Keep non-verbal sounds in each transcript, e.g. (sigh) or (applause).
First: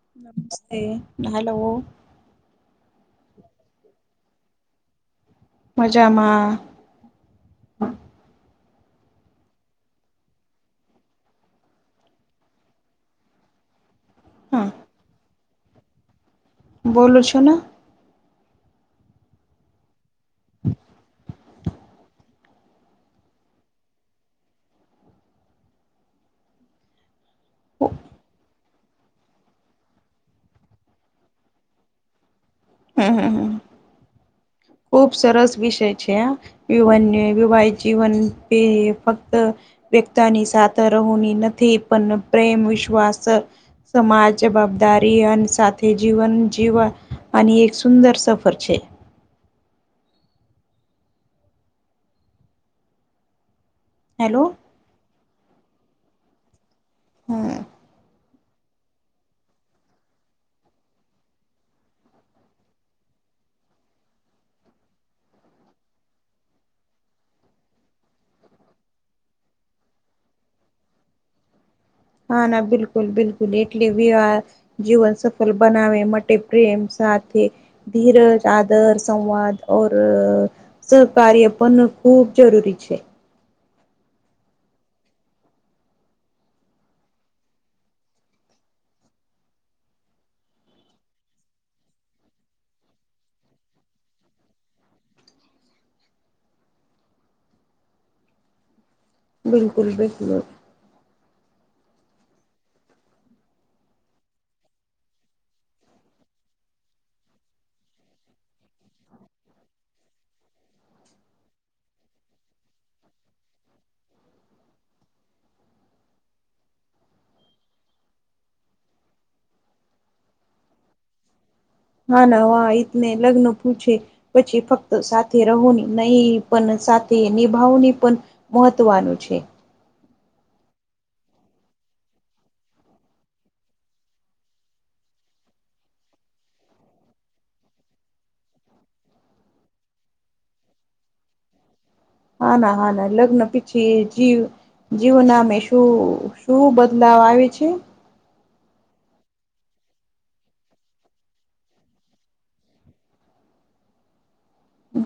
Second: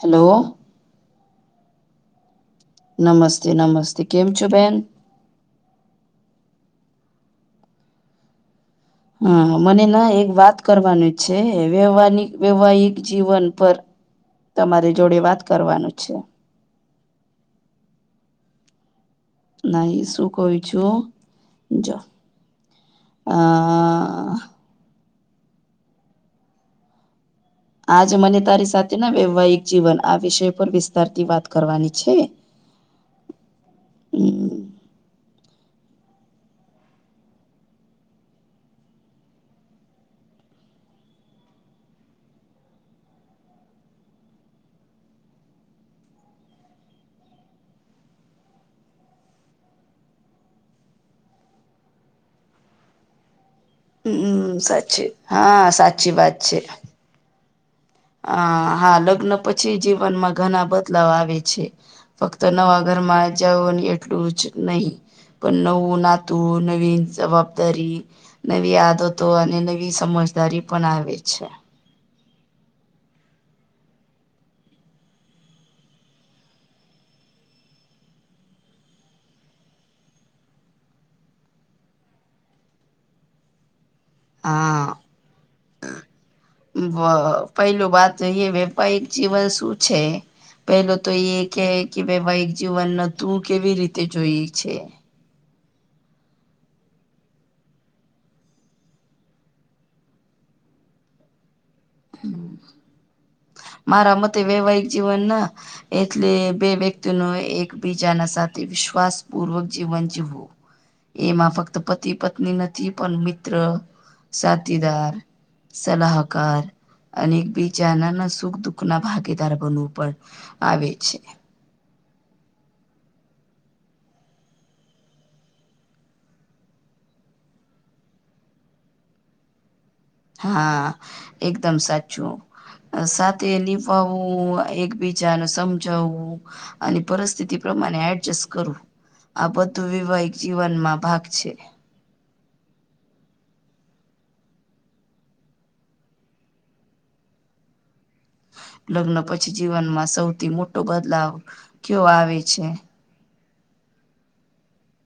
Hello નમસ્તે hello. નમસ્તે નમસ્તે કેમ છો બેન? મજામાં. હા મને ના એક વાત કરવાનું જ છે વેવાનિક વૈવાહિક જીવન પર હા તમારી જોડે વાત કરવાનું છે. બોલો છો ના નહી શું કું છું જો આ આજ મને તારી સાથે ના વૈવાહિક જીવન આ વિષય પર વિસ્તારતી વાત કરવાની છે. હમ હમ હ હમ ખુબ સરસ વિષય છે. વિવાન્ વિવાહિત જીવન પ ફક્ત વ્યક્તિની સાથે રહુની નથી પણ પ્રેમ વિશ્વાસ સમાજ જવાબદારી અને સાથે જીવન જીવવાની એક સુંદર સફર છે. હેલો હમ સાચી હા સાચી વાત છે. હમ હ હા લગ્ન પછી જીવનમાં ઘણા બદલાવ આવે છે. ફક્ત નવા ઘરમાં જવની એટલું જ નહી પણ નવું નાતું નવીન જવાબદારી નવી આદતો અને નવી સમજદારી પણ આવે છે. હા, ના બિલકુલ બિલકુલ એટલે વિવા જીવન સફળ બનાવે માટે પ્રેમ સાથે ધીરજ આદર સંવાદ (inaudible) સહકાર્ય પણ ખૂબ જરૂરી છે, હા, પેલ વાત એ વેપારિક જીવન શું છે. પેલો તો એ કે કે વૈવાહિક જીવનને તું કેવી રીતે જોઈ છે, બિલકુલ બિલકુલ મારા મતે વૈવાહિક જીવનના એટલે બે વ્યક્તિએ એકબીજાના સાથે વિશ્વાસ પૂર્વક જીવન જીવવું. એમાં ફક્ત પતિ પત્ની નથી પણ મિત્ર સાથીદાર સલાહકાર અને એક બીજા નાના સુખ દુઃખ ના ભાગીદાર બનવું પણ આવે છે. હા ના હ એને લગ્ન પૂછે? પછી ફક્ત સાથે રહોની નહી પણ સાથે નિભાવની પણ મહત્વનું છે. હા એકદમ સાચું સાથે નિભાવવું એકબીજાને સમજાવવું. અને પરિસ્થિતિ પ્રમાણે એડજસ્ટ કરવું. આ બધું વૈવાહિક જીવનમાં ભાગ છે. હા ના હા ના લગ્ન પછી જીવ જીવન નામે શું શું બદલાવ આવે છે. લગ્ન પછી જીવનમાં સૌથી મોટો બદલાવ કયો આવે છે?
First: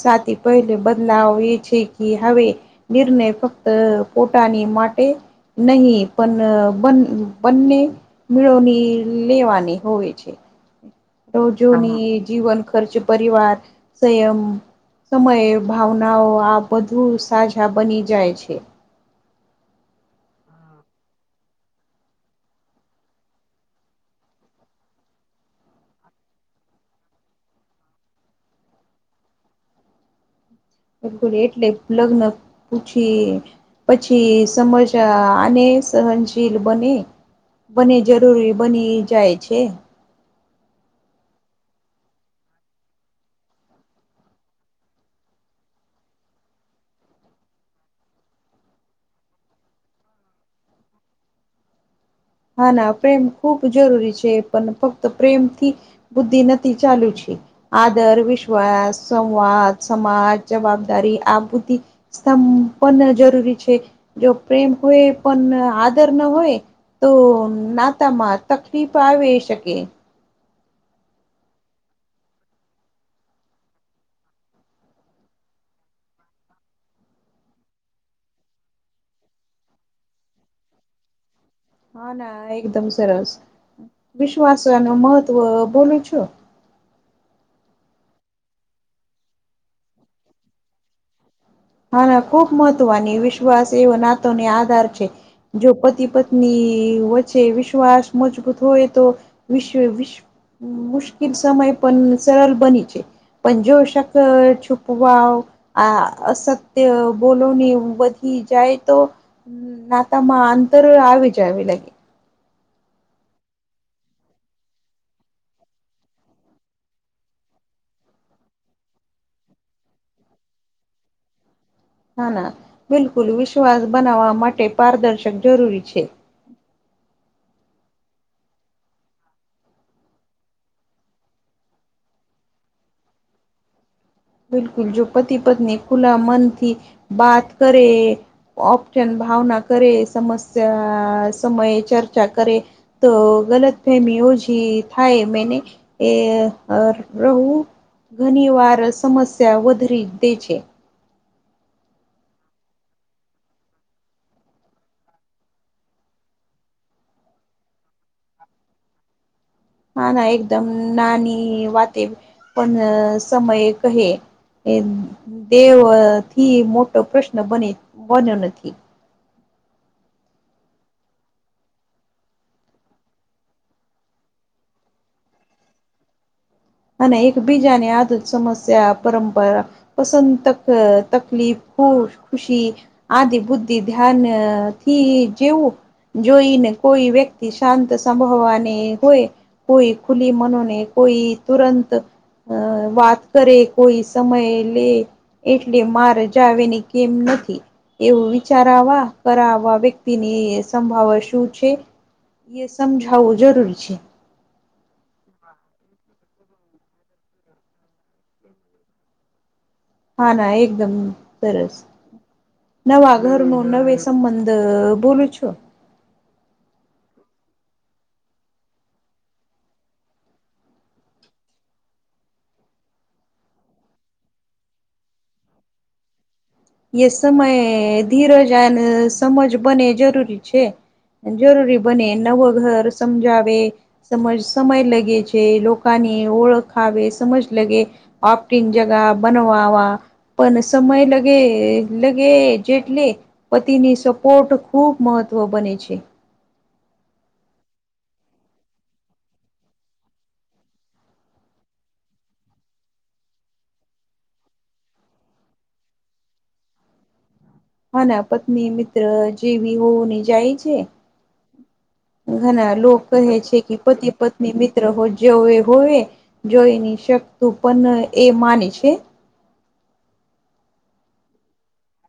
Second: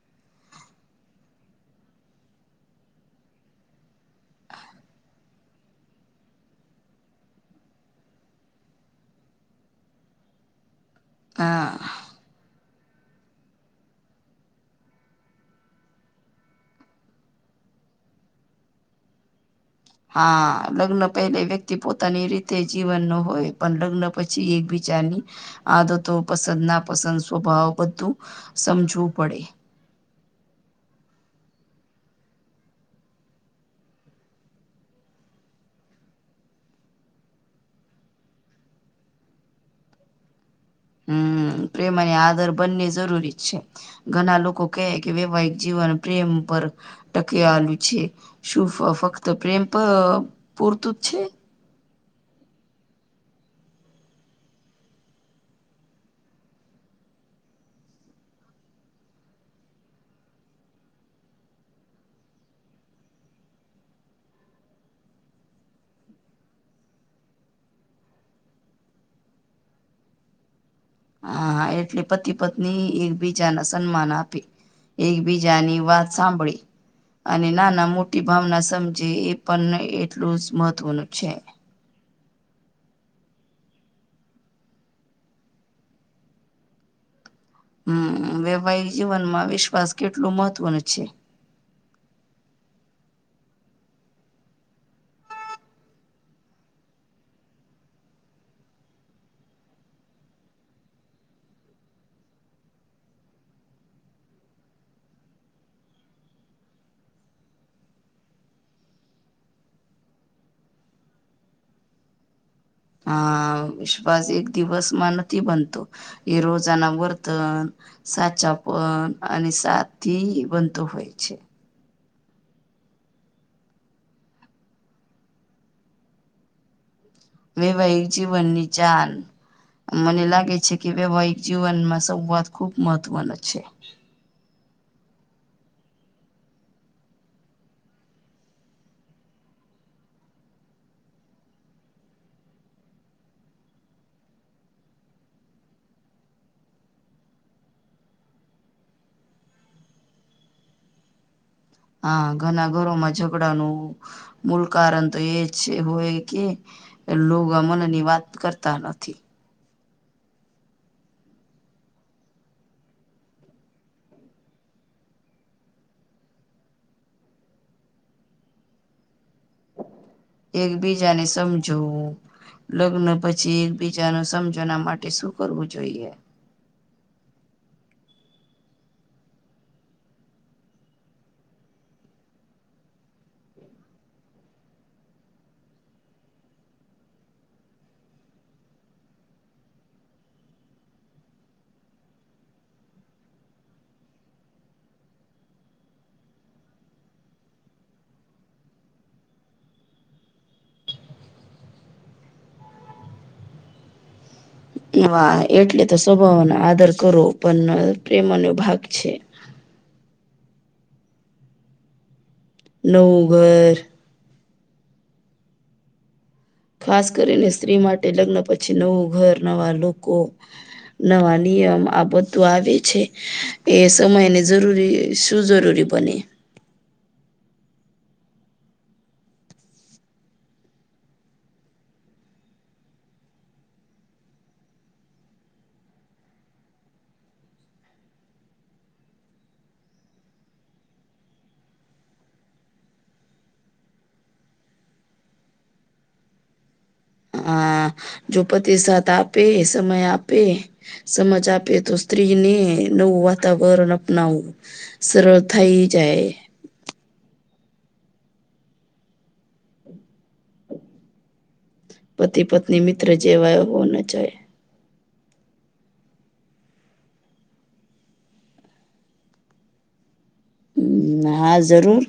સાથે (inaudible) પહેલે બદલાવ એ છે કે હવે (inaudible) નિર્ણય ફક્ત પોતાની માટે નહી પણ બન (unintelligible) બંને મેળોની લેવાની હોવે છે. હા રોજોની જીવન ખર્ચ પરિવાર, સંયમ સમયે ભાવનાઓ આ બધું સાજા બની જાય છે. હા, લગ્ન પહેલે વ્યક્તિ પોતાની રીતે જીવન ન હોય પણ લગ્ન પછી એક બીજાની આદતો પસંદ ના પસંદ સ્વભાવ બધું સમજવું પડે. બિલકુલ એટલે લગ્ન પૂછી પછી સમજ ને સહનશીલ બને બને જરૂરી બની જાય છે. હમ્મ પ્રેમ અને આદર બંને જરૂરી જ છે. ઘણા લોકો કહે કે વૈવાહિક જીવન પ્રેમ પર ટકેલું છે, શું ફક્ત પ્રેમ પણ પૂરતું જ છે? હા, ના પ્રેમ ખૂબ જરૂરી છે પણ ફક્ત પ્રેમથી બુદ્ધિ નથી ચાલુ છે. આદર, વિશ્વાસ, સંવાદ, સમાજ, જવાબદારી, આભૂતિ સંપ પણ જરૂરી છે જો પ્રેમ હોય પણ આદર ન હોય. તો નાતામાં તકલીફ આવે શકે. હા, એટલે પતિ પત્ની એકબીજાના સન્માન આપે. એકબીજાની વાત સાંભળી. અને નાના મોટી ભાવના સમજે એ પણ એટલું જ મહત્વનું છે. હા, ના એકદમ સરસ વિશ્વાસ ન મહત્વ બોલું છું. હમ્મ વૈવાહિક જીવનમાં વિશ્વાસ કેટલું મહત્વનું છે? હા, અને ખુબ મહત્વની વિશ્વાસ એવો નાતોને આધાર છે. જો પતિ પત્ની વચ્ચે વિશ્વાસ મજબૂત હોય તો, વિશ્ વિશ મુશ્કેલ સમય પણ સરળ બની છે. પંજોષક છુપવાઓ આ સત બોલોની વધી જાય તો નાતામાં આંતર આવી જાય એ લાગી. હ વિશ્વાસ એક દિવસમા નથીથ બનતો એ રોજના વર્તન સાચા પણ અને સાથી બનતો હોય છે. ના ના બિલકુલ વિશ્વાસ બનાવવા માટે પારદર્શક જરૂરી છે. વૈવાહિક જીવનની ચાલ મને લાગે છે કે વૈવાહિક જીવનમાં સંવાદ ખુબ મહત્વનો છે. બિલકુલ જો પતિ પત્ની ખુલા મનથી બાત કરે. ઓપશન ભાવના કરે સમસ્યા સમયે ચર્ચા કરે. તો ગલત ફેમી ઓછ થાય મેને. એ રહું ઘણી વાર સમસ્યા વધારી દે છે. હા ઘના ઘરોમાં ઝઘડાનું. મૂળ કારણ તો એ છે હોય કે. એ લો મનની વાત કરતા નથી. ના ના એકદમ નાની વાતે પણ સમય કહે એ દેહ થી મોટો પ્રશ્ન બને બન્યો નથી. એકબીજાને સમજવું લગ્ન પછી એકબીજા ન સમજના માટે શું કરવું જોઈએ. અને એકબીજાની આદત સમસ્યા પરંપરા. પસંદ તક તકલીફ ખુશ ખુશી આદિ બુદ્ધિ ધ્યાન થી જેવું. જોઈને કોઈ વ્યક્તિ શાંત સંભવવાની હોય. કોઈ ખુલી મનોને કોઈ તુરંત અ વાત કરે કોઈ સમય લે એટલે મા રજા આવીની કેમ નથી. એવું વિચારાવા કરવા વ્યક્તિની સંભાવ શું છે. એ સમજાવવું જરૂરી છે. વા એટલે તો સ્વભાવનો આદર કરો પણ પ્રેમનો ભાગ છે. હા ના એકદમ સરસ નવા નવું ઘરનું ઘર નવી. સંબંધ બોલું છો. ખાસ કરીને સ્ત્રી માટે લગ્ન પછી નવું ઘર નવા લોકો નવા નિયમ આ બધું આવે છે. એ સમય ને જરૂરી શું જરૂરી બને એ સમય ધીરજ અને સમજ બને જરૂરી છે. જરૂરી બને નવું ઘર સમજાવે. સમજ સમય લગે છે લોકોની ઓળખાવે સમજ લગે. ઓપ્ટિન જગા બનવાવા પણ સમય લગ લગે જેટલે પતિની સપોર્ટ ખૂબ મહત્વ બને છે. હા જો પતિ સાથે આપે સમય આપે સમજ આપે તો સ્ત્રીને નવું વાતાવરણ અપનાવવું. સરળ થઈ જાય. હા ના પત્ની મિત્ર જેવી હોવુંની જાય છે. પતિ ઘણા પત્ની મિત્ર લોકો કહે છે જેવા કે હોને પતિ જોઈએ પત્ની મિત. મિત્ર જોવે હોવે જોઈ ન શકતું પણ એ માને છે. હ હા જરૂર.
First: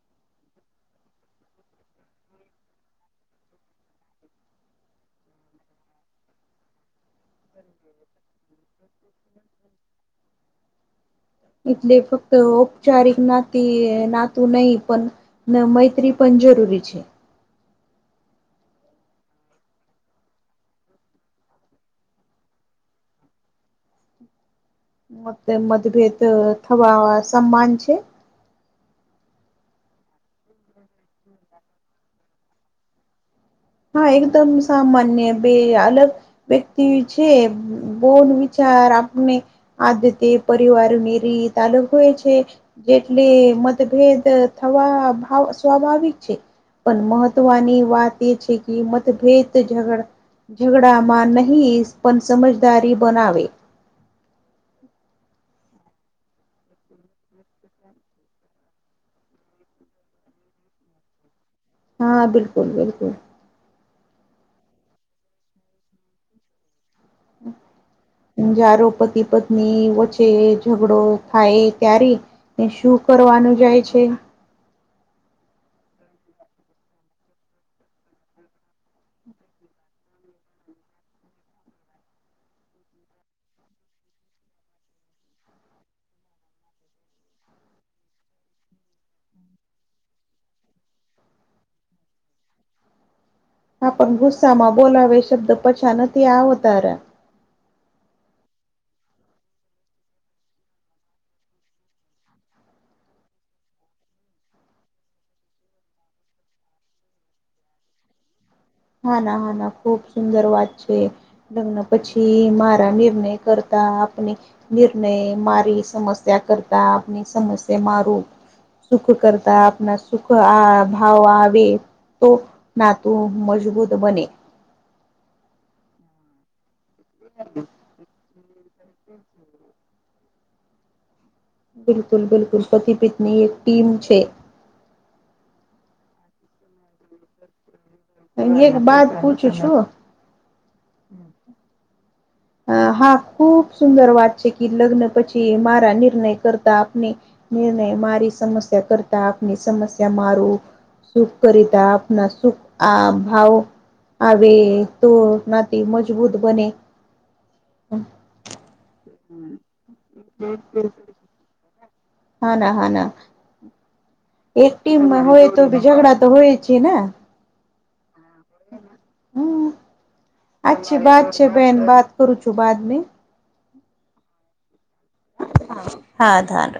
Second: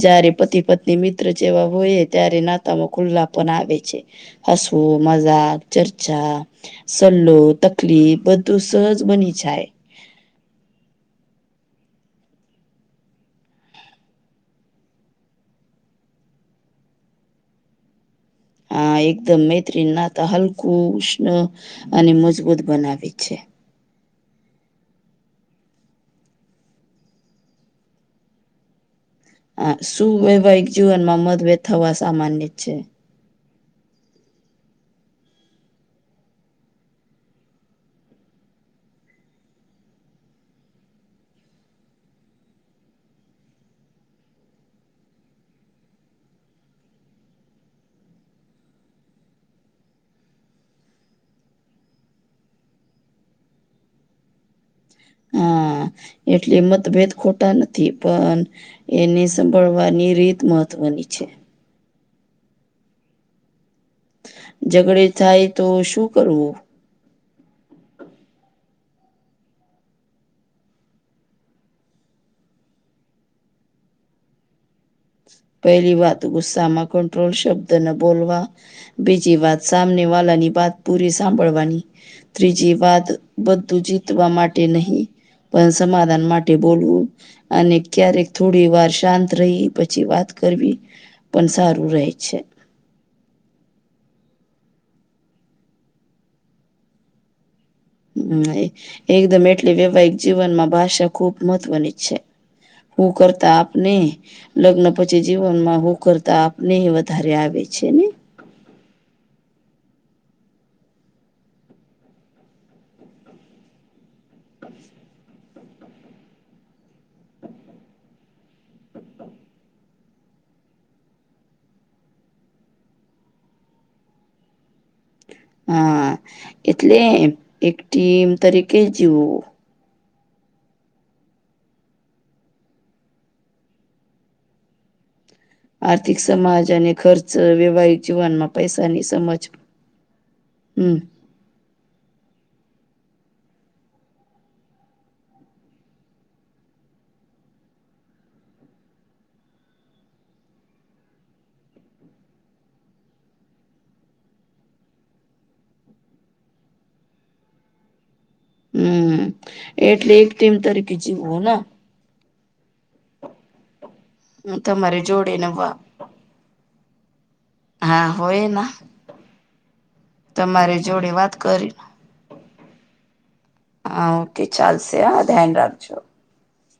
જયારે પતિ પત્ની મિત્ર જેવા હોય ત્યારે નાતામાં ખુલ્લા પણ આવે છે. હસવું મજાક ચર્ચા સલ્લો તકલીફ બધું સહજ બની જાય. એટલે ફક્ત ઔપચારિક નાતી નાતું નહીિ પણ ના મૈત્રી પણ જરૂરી છે આ એકદમ મૈત્રી નાતા હલકું ઉષ્ણ અને મજબૂત બનાવે છે મ મતભેદ થવા સમાન છે હ સુું વૈવાહિક જીવનમાં મતભેદ થવા સામાન્ય છે હા એકદમ સામાન્ય બે અલગ વ્યક્તિ છે બોન વિચાર આપને આદ તે પરિવારની રીત અલગ હોય છે જેટલે મતભેદ થવા સ્વાભાવિક છે. પણ મહત્વની વાત એ છે કે. મતભેદ ઝઘડામાં નહીિ પણ સમજદારી બનાવે હા એટલે મતભેદ ખોટા નથી પણ એને સાભળવાની રીત મહત્વની છે હા બિલકુલ બિલકુલ ઝઘડે થાય તો શું કરવું? (inaudible) જારો પતિ પત્ની વચ્ચે ઝઘડો થાય ત્યારે એ શું કરવાનું જાય છે પહેલી વાત ગુસ્સામાં કંટ્રોલ શબ્દ ન બોલવા બીજી વાત સામને વાળની વાત પૂરી સાંભળવાની ત્રીજી વાત બધું જીતવા માટે નહીિ પણ સમાધાન માટે બોલવું અને ક્યારેક થોડી વાર શાંત રહી પછી વાત કરવી પણ સારું રહેે છે. પણ ગુસ્સામાં બોલાવે શબ્દ પછાન ત આ હોતારે હ એકદમ એટલે વૈવાહિક જીવનમાં ભાષા ખુબ મહત્વની જ છે‌ કુ કરતાાપને- લગ્ન પછી જીવનમાં હું કરતા આપને વધારે આવે છે ને? હા ના હા ના ખૂબ સુંદર વાત છે લગ્ન પછી મારા નિર્ણય કરતા આપણે નિર્ણય મારી સમસ્યા કરતા આપની સમસ્યા મારું સુખ કરતા આપણા સુખ આ ભાવ આવે તો નાતું મજબૂત બને હા એટલે એક ટીમ તરીકે જવું બિલકુલ બિલકુલ પતિપીતની એક ટીમ છે. આર્થિક સમાજ અને ખર્ચ વૈવાહિક જીવનમાં એક પૈસાની બાત સમજ પૂછું છું હમ. અ હા ખુબ સુંદર વાત છે કે લગ્ન પછી મારા નિર્ણય કરતા આપણે નિર્ણય મારી સમસ્યા કરતા આપની સમસ્યા મારું સુખ કરતા આપના સુખ આ ભાવ આવે તો નાથી મજબૂત બને હમ. હમ એટલે એક ટીમ તરીકે જીવવું ને હા ના હા ના. એક તમારી ટી જોડે હોય ને તો વા- ઝઘડા તો હોય છે ને હા હોય ના હમ તમારે જોડે વાત કરી તોુચુ બાદ મે હા ઓકે ચાલશે હા ધ્યાન રાખજો હા ધ્યાન